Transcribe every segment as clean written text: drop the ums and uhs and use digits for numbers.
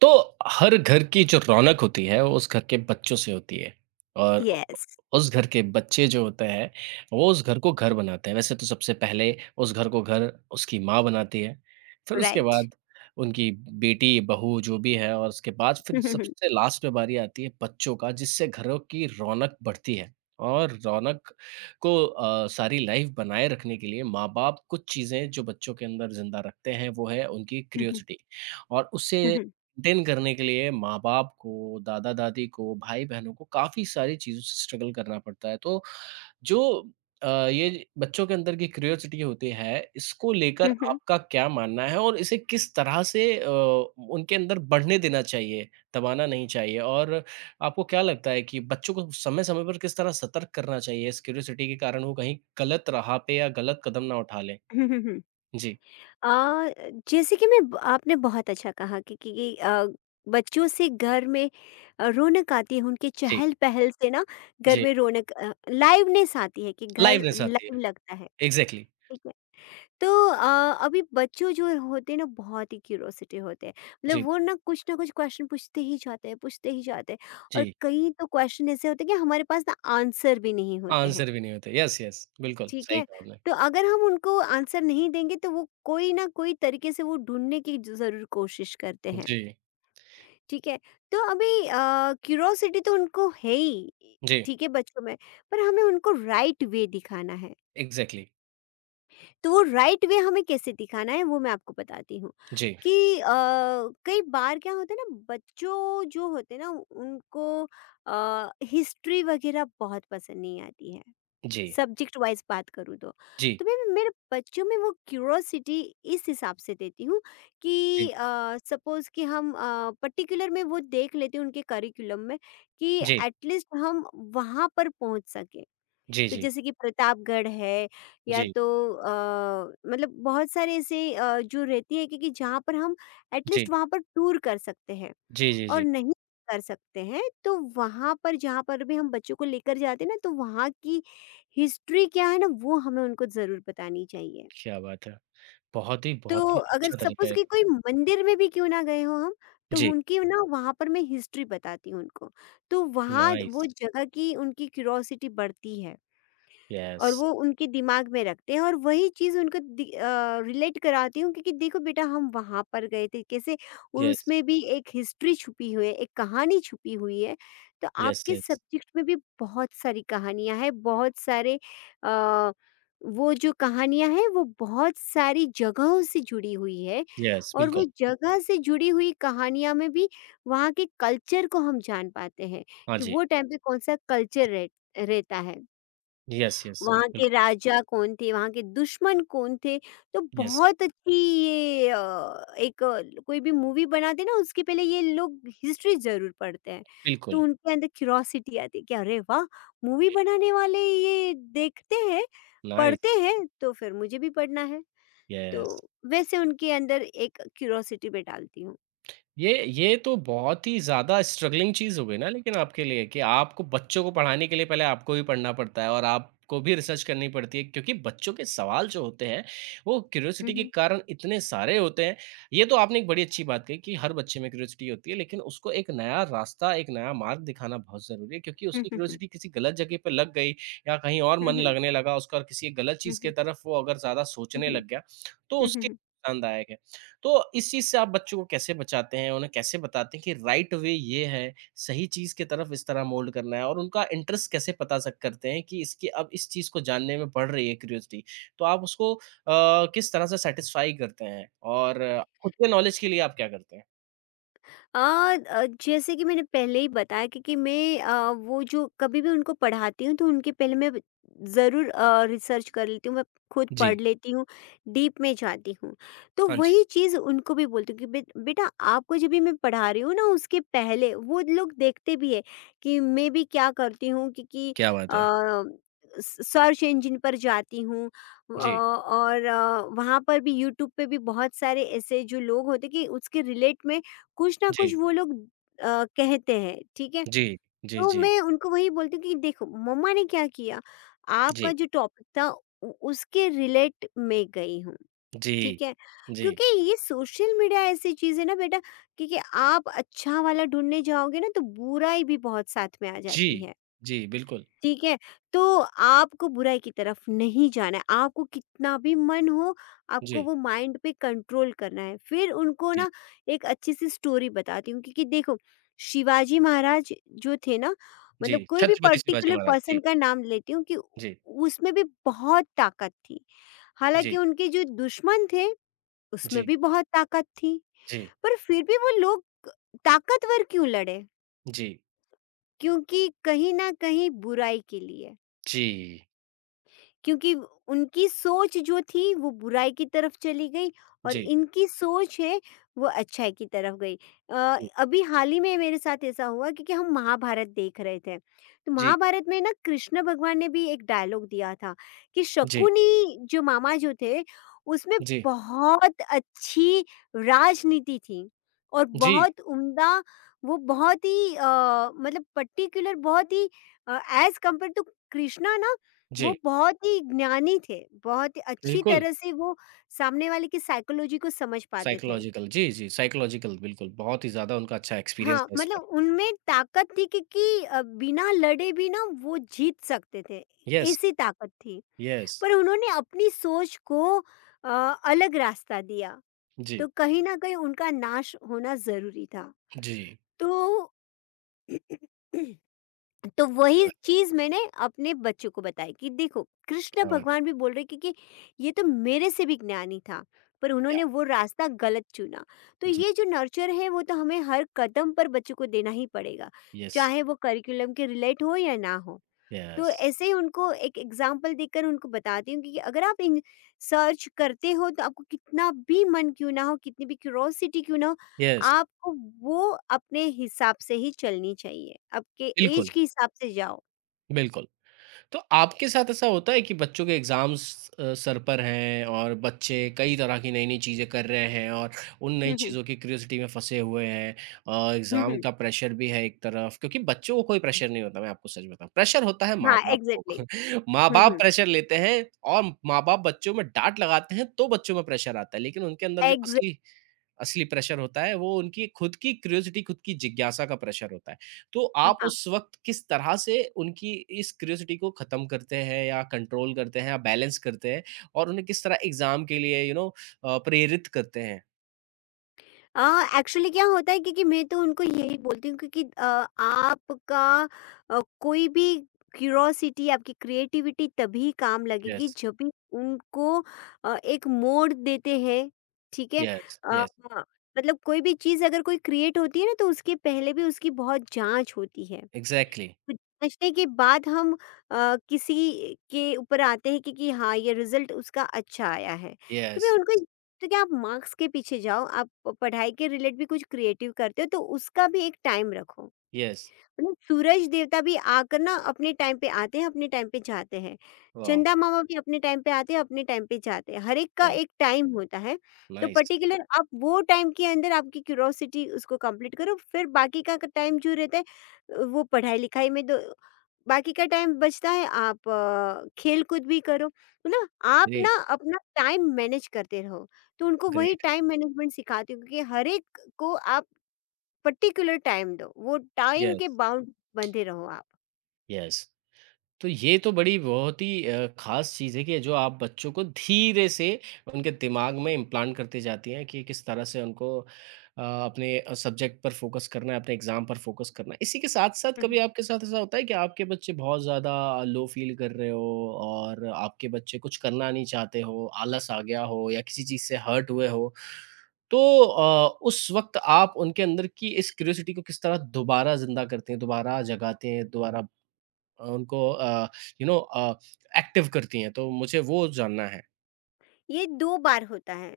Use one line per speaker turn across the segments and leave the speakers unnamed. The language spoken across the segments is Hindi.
तो हर घर की जो रौनक होती है, वो उस घर के बच्चों से होती है और
Yes,
उस घर के बच्चे जो होते हैं, वो उस घर को घर बनाते हैं। वैसे तो सबसे पहले उस घर को घर उसकी माँ बनाती है, फिर उसके
राइट।
बाद उनकी बेटी, बहू जो भी है और उसके बाद फिर सबसे लास्ट में बारी आती है बच्चों का, जिससे घरों की रौनक बढ़ती है। और रौनक को सारी लाइफ़ बनाए रखने के लिए माँ-बाप कुछ चीज़ें जो बच्चों के अंदर ज़िंदा रखते हैं, वो है उनकी क्यूरियोसिटी और उससे मेंटेन करने के लिए माँ-बाप को, दादा-दादी को, भाई-बहनों को काफ़ी सारी चीज़ों से स्ट्रगल करना पड़ता है। तो जो ये बच्चों के अंदर की क्यूरियोसिटी होती है, इसको लेकर आपका क्या मानना है और इसे किस तरह से उनके अंदर बढ़ने देना चाहिए, दबाना नहीं चाहिए? और आपको क्या लगता है कि बच्चों को समय-समय पर किस तरह सतर्क करना चाहिए इस क्यूरियोसिटी के कारण वो कहीं गलत राह पे या गलत कदम ना उठा लें? जी,
आ, जैसे कि आपने बहुत अच्छा कहा कि बच्चों से घर में रौनक आती है उनके
जी,
चहल पहल से ना। घर
जी।
में रौनक, लाइवनेस आती है कि
लाइव
घर
आती है।
लाइव लगता है।
एग्ज़ैक्टली।
ठीक है। तो अभी बच्चों जो होते हैं ना बहुत ही क्यूरोसिटी होते हैं। मतलब
जी,
वो ना कुछ क्वेश्चन पूछते ही जाते हैं पूछते ही जाते हैं। और
जी।
कई तो क्वेश्चन ऐसे होते हैं कि हमारे पास ना आंसर भी नहीं होते हैं।
आंसर भी नहीं होते। यस, यस, बिल्कुल
ठीक
सही
है?
कहा आपने।
तो अगर हम उनको आंसर नहीं देंगे तो वो कोई ना कोई तरीके से वो ढूँढने की ज ज़रूर कोशिश करते हैं,
जी,
ठीक है? तो अभी क्यूरोसिटी तो उनको है ही,
जी,
ठीक है बच्चों में, पर हमें उनको राइट वे दिखाना है।
एग्ज़ैक्टली।
तो वो राइट वे हमें कैसे दिखाना है वो मैं आपको बताती हूँ
जी,
कि कई बार क्या होता है ना बच्चों जो होते हैं ना उनको हिस्ट्री वगैरह बहुत पसंद नहीं आती है।
जी,
सब्जेक्ट वाइज बात करूँ
जी,
तो मैं मेरे बच्चों में वो क्यूरोसिटी इस हिसाब से देती हूँ
जी,
कि सपोज़ कि हम पर्टिकुलर में वो देख लेते हैं उनके करिकुलम में कि
जी,
एटलीस्ट हम वहाँ पर पहुँच सकें।
जी,
तो
जी,
जैसे कि प्रतापगढ़ है या
जी,
तो मतलब बहुत सारे ऐसे जो रहती है क्योंकि जहाँ पर हम
जी,
एटलीस्ट वहाँ पर टूर कर सकते हैं।
जी, जी,
और
जी।
नहीं कर सकते हैं तो वहाँ पर जहाँ पर भी हम बच्चों को लेकर जाते हैं ना तो वहाँ की हिस्ट्री क्या है ना वो हमें उनको ज़रूर बतानी चाहिए।
क्या बात है! बहुत
तो
ही
अगर
अच्छा तरीका है
सपोज़
ये
कि
तो।
कोई मंदिर में भी क्यों ना गए हों हम, तो
जी,
उनकी ना वहाँ पर मैं हिस्ट्री बताती हूँ उनको। तो वहाँ
नाइस।
वो जगह की उनकी क्यूरोसिटी बढ़ती है।
यस,
और वो उनके दिमाग में रखते हैं और वही चीज़ उनको रिलेट कराती हूँ क्योंकि देखो बेटा हम वहाँ पर गए थे कैसे,
यस,
उसमें भी एक हिस्ट्री छुपी हुई है एक कहानी छुपी हुई है। तो
यस,
आपके
यस,
सब्जेक्ट में भी बहुत सारी कहानियाँ हैं बहुत सारे, अ, वो जो कहानियाँ हैं वो बहुत सारी जगहों से जुड़ी हुई है।
यस,
और
बिल्कुल।
वो जगह से जुड़ी हुई कहानियाँ में भी वहाँ के कल्चर को हम जान पाते हैं
हाँ
कि
जी।
वो टाइम पे कौन सा रहता है,
यस, यस,
वहाँ के
बिल्कुल,
राजा कौन थे, वहाँ के दुश्मन कौन थे, तो
यस,
बहुत अच्छी ये एक कोई भी मूवी बनाते ना उसके पहले ये लोग हिस्ट्री ज़रूर पढ़ते हैं। तो
बिल्कुल।
उनके अंदर क्यूरोसिटी आती है कि अरे वाह! मूवी
या
बनाने वाले ये देखते हैं, पढ़ते
नाइस,
हैं, तो फिर मुझे भी पढ़ना है।
यस।
तो वैसे उनके अंदर एक क्यूरोसिटी मैं डालती हूँ।
ये तो बहुत ही ज़्यादा स्ट्रगलिंग चीज़ हो गई ना लेकिन आपके लिए कि आपको बच्चों को पढ़ाने के लिए पहले आपको भी पढ़ना पड़ता है और आपको भी रिसर्च करनी पड़ती है क्योंकि बच्चों के सवाल जो होते हैं वो
हुँ,
क्यूरियोसिटी के
हुँ।
कारण इतने सारे होते हैं। ये तो आपने एक बड़ी अच्छी बात कही कि हर बच्चे में क्यूरियोसिटी होती है लेकिन उसको एक नया रास्ता, एक नया मार्ग दिखाना बहुत ज़रूरी है क्योंकि
हुँ,
उसकी
हुँ, हुँ।
क्यूरियोसिटी किसी गलत जगह पे लग गई या कहीं और
हुँ,
मन
हुँ।
लगने लगा उसका और किसी एक गलत
हुँ,
चीज़ की
हुँ।
तरफ वो अगर ज़्यादा
हुँ,
सोचने
हुँ।
लग गया, तो
हुँ, हुँ,
उसके
हुँ।
नुकसानदायक है। तो इस चीज़ से आप बच्चों को कैसे बचाते हैं? उन्हें कैसे बताते हैं कि राइट वे ये है, सही चीज़ की तरफ इस तरह मोल्ड करना है और उनका इंटरेस्ट कैसे पता सक करते हैं कि इसकी अब इस चीज़ को जानने में बढ़ रही है क्यूरियोसिटी। तो आप उसको किस तरह से सैटिस्फाई करते हैं? और खुद के नॉलेज के लिए आप क्या करते हैं?
जैसे कि मैंने पहले ही बताया क्योंकि मैं वो जो कभी भी उनको पढ़ाती हूँ तो उनके पहले मैं ज़रूर रिसर्च कर लेती हूँ, मैं खुद
जी।
पढ़ लेती हूँ, डीप में जाती हूँ। तो
हाँ जी,
वही चीज़ उनको भी बोलती हूँ कि बेटा आपको जब भी मैं पढ़ा रही हूँ ना उसके पहले वो लोग देखते भी है कि मैं भी क्या करती हूँ, क्योंकि
क्या बात है।
सर्च इंजन पर जाती हूँ
जी,
और वहाँ पर भी यूट्यूब पे भी बहुत सारे ऐसे जो लोग होते कि उसके रिलेट में कुछ ना कुछ
जी,
वो लोग कहते हैं, ठीक है?
जी, जी,
तो
जी,
मैं उनको वही बोलती हूँ कि देखो मम्मा ने क्या किया,
जी,
आपका जो टॉपिक था उ उसके रिलेट मैं गई हूँ,
जी,
ठीक है?
जी,
क्योंकि ये सोशल मीडिया ऐसी चीज़ है ना बेटा, क्योंकि आप अच्छा वाला ढूँढने जाओगे ना तो बुराई भी बहुत साथ में आ
जी,
जाती है।
जी, बिल्कुल।
ठीक है? तो आपको बुराई की तरफ नहीं जाना है, आपको कितना भी मन हो, आपको
जी,
वो माइंड पे कंट्रोल करना है। फिर उनको
जी,
ना एक अच्छी सी स्टोरी बताती हूँ क्योंकि देखो, शिवाजी महाराज जो थे ना,
जी,
मतलब कोई भी
छत्रपति शिवाजी
पर्टिकुलर
महाराज।
पर्सन
जी,
का नाम लेती हूँ कि
जी,
उसमें भी बहुत ताकत थी। हालाँकि
जी,
उनके जो दुश्मन थे, उसमें
जी,
भी बहुत ताकत थी।
जी।
पर फिर भी वो लोग ताकतवर क्यों लड़े?
जी,
क्योंकि कहीं न कहीं बुराई के लिए।
जी,
क्योंकि उनकी सोच जो थी वो बुराई की तरफ चली गई, और
जी,
इनकी सोच है वो अच्छाई की तरफ गई।
जी,
अभी हाल ही में मेरे साथ ऐसा हुआ क्योंकि हम महाभारत देख रहे थे, तो
जी,
महाभारत में ना कृष्ण भगवान ने भी एक डायलॉग दिया था कि
जी,
शकुनी जो मामा जो थे उसमें
जी,
बहुत अच्छी राजनीति थी और
जी,
बहुत उम्दा, वो बहुत ही मतलब पर्टिकुलर बहुत ही एज कंपेयर टू कृष्णा ना वो
जी,
बहुत ही ज्ञानी थे, बहुत ही अच्छी
बिल्कुल
तरह से वो सामने वाले की साइकोलॉजी को समझ पाते थे।
साइकोलॉजिकल जी, जी, साइकोलॉजिकल बिल्कुल, बहुत ही ज़्यादा उनका अच्छा एक्सपीरियंस
हाँ,
था इस पर।
मतलब उनमें ताकत थी क्योंकि बिना लड़े भी ना वो जीत सकते थे,
यस,
ऐसी ताकत थी।
यस,
पर उन्होंने अपनी सोच को अ, अलग रास्ता दिया,
जी,
तो कहीं न कहीं उनका नाश होना ज़रूरी था।
जी,
तो तो
कोई
वही
बात
चीज मैंने अपने बच्चों को बताई कि देखो
नहीं,
कृष्ण
क्या बात है,
भगवान भी बोल रहे कि ये तो मेरे से भी ज्ञानी था पर
या
उन्होंने वो रास्ता गलत चुना। तो
जी,
ये जो नर्चर है वो तो हमें हर कदम पर बच्चों को देना ही पड़ेगा,
यस,
चाहे वो करिकुलम के रिलेट हो या ना हो। तो
यस,
ऐसे ही उनको एक एग्जाम्पल देकर उनको बताती हूँ कि अगर आप इन सर्च करते हो तो आपको कितना भी मन क्यों ना हो, कितनी भी क्यूरोसिटी क्यों ना हो,
यस,
आपको वो अपने हिसाब से ही चलनी चाहिए, आपके एज
बिल्कुल,
के हिसाब से जाओ।
बिल्कुल। तो आपके साथ ऐसा होता है कि बच्चों के एग्ज़ाम्स सर पर हैं और बच्चे कई तरह की नई-नई चीज़ें कर रहे हैं और उन नई
हम्म,
चीज़ों की क्यूरियोसिटी में फँसे हुए हैं और
हम्म।
एग्ज़ाम
हम्म,
का प्रेशर भी है एक तरफ क्योंकि बच्चों को कोई
हम्म।
प्रेशर नहीं होता, मैं आपको सच बताऊँ। प्रेशर होता है
हाँ,
माँ-बाप को।
एग्जैक्टली। हम्म,
माँ-बाप
हम्म।
प्रेशर लेते हैं और माँ-बाप बच्चों में डाँट लगाते हैं, तो बच्चों में प्रेशर आता है। लेकिन उनके अंदर जो
एग्जैक्ट।
असली असली प्रेशर होता है, वो उनकी खुद की क्यूरियोसिटी, खुद की जिज्ञासा का प्रेशर होता है। तो आप उस वक़्त किस तरह से उनकी इस क्यूरियोसिटी को ख़त्म करते हैं या कंट्रोल करते हैं या बैलेंस करते हैं और उन्हें किस तरह एग्ज़ाम के लिए प्रेरित करते हैं?
अ, एक्चुअली क्या होता है क्योंकि मैं तो उनको यही बोलती हूँ क्योंकि आपका कोई भी क्यूरोसिटी आपकी क्रिएटिविटी तभी काम लगेगी
यस,
जब भी उनको एक मोड़ देते हैं, ठीक है।
यस,
अ,
यस,
मतलब कोई भी चीज़ अगर कोई क्रिएट होती है ना तो उसके पहले भी उसकी बहुत जांच होती है।
एग्ज़ैक्टली।
कुछ समझने के बाद हम किसी के ऊपर आते हैं कि हाँ ये रिजल्ट उसका अच्छा आया है। तो मैं
यस,
उनको तो क्या आप मार्क्स के पीछे जाओ, आप पढ़ाई के रिलेट भी कुछ क्रिएटिव करते हो तो उसका भी एक टाइम रखो।
यस,
मतलब सूरज देवता भी आकर ना अपने टाइम पे आते हैं अपने टाइम पे जाते हैं,
वाओ!
चंदा मामा भी अपने टाइम पे आते हैं अपने टाइम पे जाते हैं, हर एक का
वाओ!
एक टाइम होता है। तो
नाइस,
पर्टिकुलर आप वो टाइम के अंदर आपकी क्यूरोसिटी उसको कंप्लीट करो, फिर बाकी का टाइम जो रहता है वो पढ़ाई लिखाई में दो। बाकी का टाइम बचता है आप खेल-कूद भी करो, मतलब आप
ग्रेट,
ना अपना टाइम मैनेज करते रहो। तो उनको वही
ग्रेट।
टाइम मैनेजमेंट सिखाती हूँ क्योंकि हर एक को आप पर्टिकुलर टाइम दो, वो टाइम के
यस,
बाउंड बंधे रहो आप।
यस। तो ये तो बड़ी बहुत ही ख़ास चीज़ है कि जो आप बच्चों को धीरे से उनके दिमाग में इम्प्लांट करते जाती हैं कि किस तरह से उनको अपने सब्जेक्ट पर फ़ोकस करना है, अपने एग्ज़ाम पर फ़ोकस करना है। इसी के साथ-साथ
हुँ,
कभी
हुँ।
आपके साथ ऐसा होता है कि आपके बच्चे बहुत ज़्यादा लो फ़ील कर रहे हो और आपके बच्चे कुछ करना नहीं चाहते हो, आलस आ गया हो या किसी चीज़ से हर्ट हुए हो? तो उस वक़्त आप उनके अंदर की इस क्यूरियोसिटी को किस तरह दोबारा ज़िंदा करते हैं, दोबारा जगाते हैं, दोबारा उनको यू नो अ, एक्टिव करती हैं, तो मुझे वो जानना है।
ये 2 बार होता है।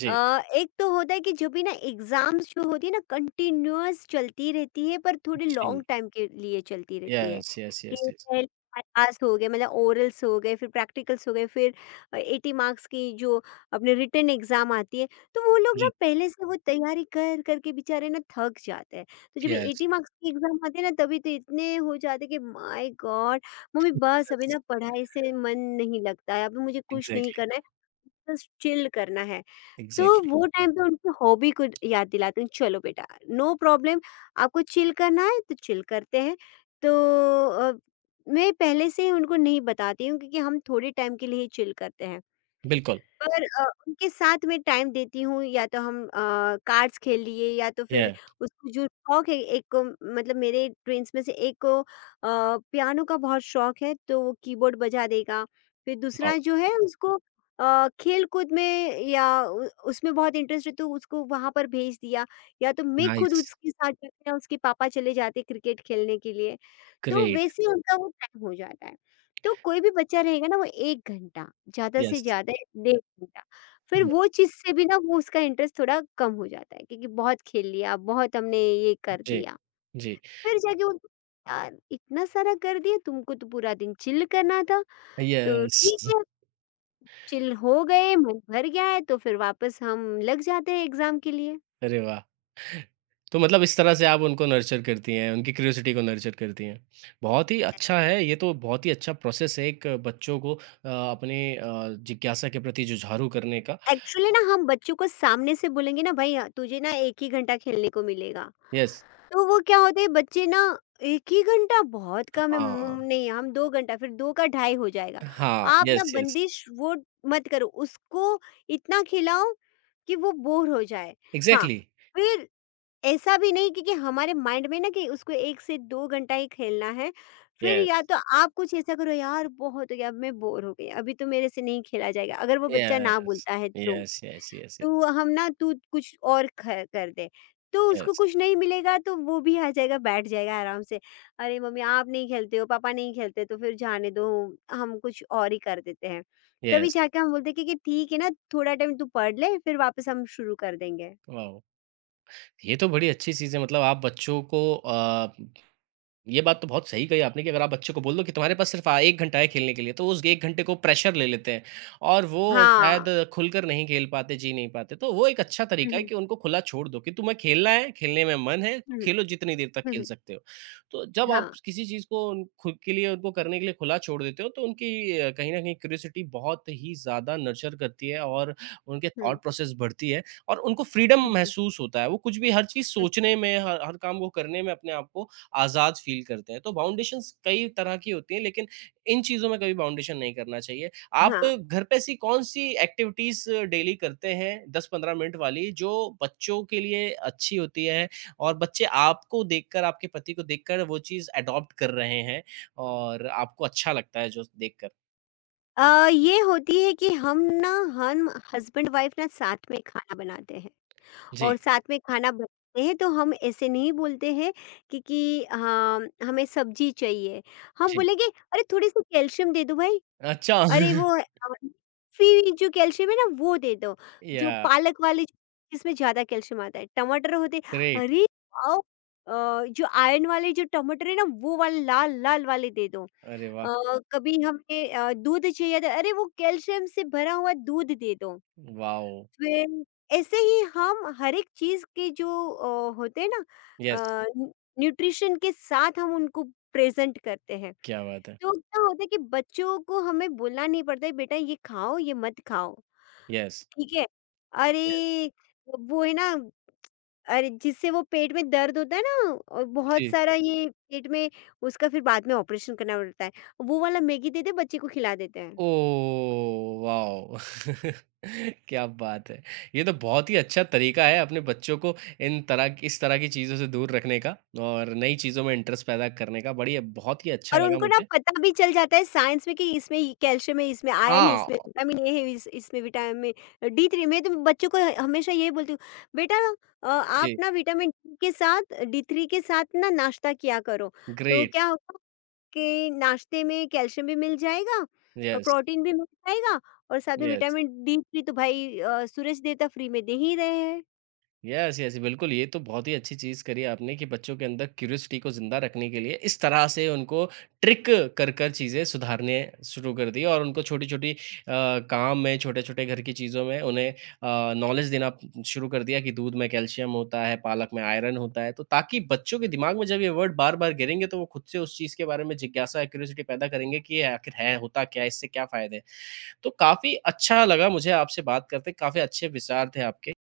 जी,
एक तो होता है कि जो भी ना एग्ज़ाम्स जो होती है ना कंटिन्यूअस चलती रहती है पर थोड़ी लॉन्ग
जी।
टाइम के लिए चलती रहती है।
यस, यस,
कि
यस, यस।
पहले पास हो गए, मतलब ओरल्स हो गए फिर प्रैक्टिकल्स हो गए फिर 80 मार्क्स की जो अपने रिटन एग्ज़ाम आती है, तो वो लोग ना
जी,
पहले से वो तैयारी कर कर के बेचारे ना थक जाते हैं। तो जब ये
यस,
80 मार्क्स की एग्ज़ाम आती है ना तभी तो इतने हो जाते हैं कि माय गॉड! मम्मी बस अभी
यस।
ना पढ़ाई से मन नहीं लगता है, अभी मुझे कुछ नहीं
एग्ज़ैक्टली,
करना है, बस चिल करना है। तो
एग्ज़ैक्टली।
वो टाइम पे उनकी हॉबी को याद दिलाते हैं, चलो बेटा, नो प्रॉब्लम, आपको चिल करना है तो चिल करते हैं। तो अ, मैं पहले से ही उनको नहीं बताती हूँ क्योंकि हम थोड़े टाइम के लिए ही चिल करते हैं।
बिल्कुल।
पर उनके साथ में टाइम देती हूँ, या तो हम कार्ड्स खेल लिए या तो
या
फिर उसको जो शौक है एक को, मतलब मेरे ट्विन्स में से एक को पियानो का बहुत शौक है तो वो कीबोर्ड बजा देगा। फिर
वाओ!
दूसरा जो है उसको खेल-कूद में या उ उसमें बहुत इंटरेस्ट है तो उसको वहाँ पर भेज दिया, या तो मैं खुद
नाइस,
उसके साथ जाती या उसके पापा चले जाते क्रिकेट खेलने के लिए। तो
ग्रेट,
वैसे उनका वो टाइम हो जाता है। तो कोई भी बच्चा रहेगा ना वो 1 घंटा, ज़्यादा से
यस।
ज़्यादा डेढ़ घंटा, फिर
या
वो चीज़ से भी ना वो उसका इंटरेस्ट थोड़ा कम हो जाता है क्योंकि बहुत खेल लिया, बहुत हमने ये कर
जी,
दिया।
जी।
फिर जाके वो, यार इतना सारा कर दिया, तुमको तो पूरा दिन चिल करना था, तो
यस।
ठीक है चिल हो गए, मन भर गया है तो फिर वापस हम लग जाते हैं एग्ज़ाम के लिए।
अरे वाह! तो मतलब इस तरह से आप उनको नर्चर करती हैं, उनकी क्यूरियोसिटी को नर्चर करती हैं। बहुत ही अच्छा है, ये तो बहुत ही अच्छा प्रोसेस है एक बच्चों को अपने जिज्ञासा के प्रति जुझारू करने का।
एक्चुअली ना हम बच्चों को सामने से बोलेंगे ना भाई तुझे ना 1 ही घंटा खेलने को मिलेगा।
यस।
तो वो क्या होता है बच्चे ना 1 ही घंटा बहुत कम है,
हाँ।
मम नहीं हम 2 घंटा, फिर 2 का ढाई हो जाएगा।
हाँ,
आप ना
यस, यस,
बंदिश वो मत करो, उसको इतना खिलाओ कि वो बोर हो जाए। हाँ,
एक्जेक्टली,
फिर ऐसा भी नहीं कि हमारे माइंड में ना कि उसको 1 से 2 घंटा ही खेलना है। फिर या
यस,
तो आप कुछ ऐसा करो, यार बहुत हो गया अब मैं बोर हो गई, अभी तो मेरे से नहीं खेला जाएगा, अगर वो बच्चा ना
यस,
बोलता है तो।
यस, यस, यस,
तू
यस,
हम ना तू कुछ और ख कर दे। तो उसको
यस,
कुछ नहीं मिलेगा तो वो भी आ जाएगा, बैठ जाएगा आराम से। अरे मम्मी आप नहीं खेलते हो, पापा नहीं खेलते तो फिर जाने दो, हम कुछ और ही कर देते हैं। तभी
यस
जाके हम बोलते हैं कि ठीक है ना थोड़ा टाइम तू पढ़ ले फिर वापस हम शुरू कर देंगे।
वाह, ये तो बड़ी अच्छी सीज़न है मतलब आप बच्चों को ये बात तो बहुत सही कही आपने कि अगर आप बच्चे को बोल दो कि तुम्हारे पास सिर्फ आ 1 घंटा है खेलने के लिए, तो उस 1 घंटे को प्रेशर ले लेते हैं और वो शायद
हाँ।
खुलकर नहीं खेल पाते, जी नहीं पाते। तो वो एक अच्छा
हुँ,
तरीका है
हुँ,
कि उनको खुला छोड़ दो कि तुम्हें खेलना है, खेलने में मन है, तो
हुँ, हुँ,
खेलो जितनी देर तक
हुँ,
खेल
हुँ।
सकते हो। तो जब आप
हाँ।
किसी चीज़ को उन खुद के लिए उनको करने के लिए खुला छोड़ देते हो, तो उनकी कहीं न कहीं क्यूरियोसिटी बहुत ही ज़्यादा नर्चर करती है और उनके
हुँ,
थॉट प्रोसेस बढ़ती है और उनको फ्रीडम
हुँ, हुँ,
महसूस होता है। वो कुछ भी हर चीज़
हुँ।
सोचने में, हर हर काम को करने में अपने आप को आज़ाद फ़ील करते हैं। तो बाउंडेशंस कई तरह की होती हैं लेकिन इन चीज़ों में कभी बाउंडेशन नहीं करना चाहिए। आप
हाँ।
घर पे ऐसी कौन-सी एक्टिविटीज़ डेली करते हैं 10-15 मिनट वाली जो बच्चों के लिए अच्छी होती है और बच्चे आपको देखकर, आपके पति को देखकर वो चीज़ एडॉप्ट कर रहे हैं और आपको अच्छा लगता है जो देखकर?
ये होती है कि हम हस्बैंड वाइफ ना साथ में खाना बनाते हैं।
जी,
और साथ में खाना बनाते हैं तो हम ऐसे नहीं बोलते हैं कि हाँ, हमें सब्जी चाहिए। हम
जी।
बोलेंगे अरे थोड़ी-सी कैल्शियम दे दो भाई।
अच्छा।
अरे वो फी जो कैल्शियम है ना वो दे दो। जो
या
पालक वाली जो- जिसमें ज़्यादा कैल्शियम आता है। टमाटर होते,
ग्रेट!
अरे वाओ! जो आयरन वाले जो टमाटर है ना वो वाले लाल-लाल वाले दे दो।
अरे वाह!
अ, कभी हमें दूध चाहिए था, अरे वो कैल्शियम से भरा हुआ दूध दे दो।
वॉव!
फिर ऐसे ही हम हर एक चीज़ के जो होते हैं ना,
येस,
अ, न्यू न्यूट्रिशन के साथ हम उनको प्रेज़ेंट करते हैं।
क्या बात है।
तो क्या होता है कि बच्चों को हमें बोलना नहीं पड़ता है बेटा ये खाओ, ये मत खाओ,
येस,
ठीक है।
येस।
अरे! वो है ना अरे जिससे वो पेट में दर्द होता है ना और बहुत
जी।
सारा ये पेट में, उसका फिर बाद में ऑपरेशन करना पड़ता है। वो वाला मैगी दे दे बच्चे को खिला देते हैं।
ओह! वॉव! क्या बात है! ये तो बहुत ही अच्छा तरीका है अपने बच्चों को इन तरह इस तरह की चीज़ों से दूर रखने का और नई चीज़ों में इंटरेस्ट पैदा करने का। बढ़िया बहुत ही अच्छा
और
लगा
उनको ना
मुझे।
पता भी चल जाता है साइंस में कि इसमें ये कैल्शियम है, इसमें आयरन है,
हाँ,
इसमें विटामिन ए है, इस इसमें विटामिन डी3, मैं तो बच्चों को हमेशा यही बोलती हूँ, बेटा आप
जी,
ना विटामिन डी के साथ डी3 के साथ ना नाश्ता किया करो। तो
ग्रेट।
क्या होगा कि नाश्ते में कैल्शियम भी मिल जाएगा और
यस,
प्रोटीन भी मिल जाएगा और साथ में
यस।
विटामिन डी थ्री, तो भाई सूरज देवता फ्री में दे ही रहे हैं।
यस, यस, बिल्कुल, ये तो बहुत ही अच्छी चीज़ करी आपने कि बच्चों के अंदर क्यूरियोसिटी को ज़िंदा रखने के लिए इस तरह से उनको ट्रिक कर कर चीज़ें सुधारने शुरू कर दी और उनको छोटी-छोटी काम में, छोटे-छोटे घर की चीज़ों में उन्हें नॉलेज देना शुरू कर दिया कि दूध में कैल्शियम होता है, पालक में आयरन होता है, तो ताकि बच्चों के दिमाग में जब ये वर्ड बार-बार गिरेंगे तो वो खुद से उस चीज़ के बारे में जिज्ञासा, क्यूरियोसिटी पैदा करेंगे कि ये आखिर है, होता क्या है, इससे क्या फ़ायदे हैं। तो काफ़ी अच्छा लगा मुझे आपसे बात करके, काफ़ी अच्छे विचार थे आपके।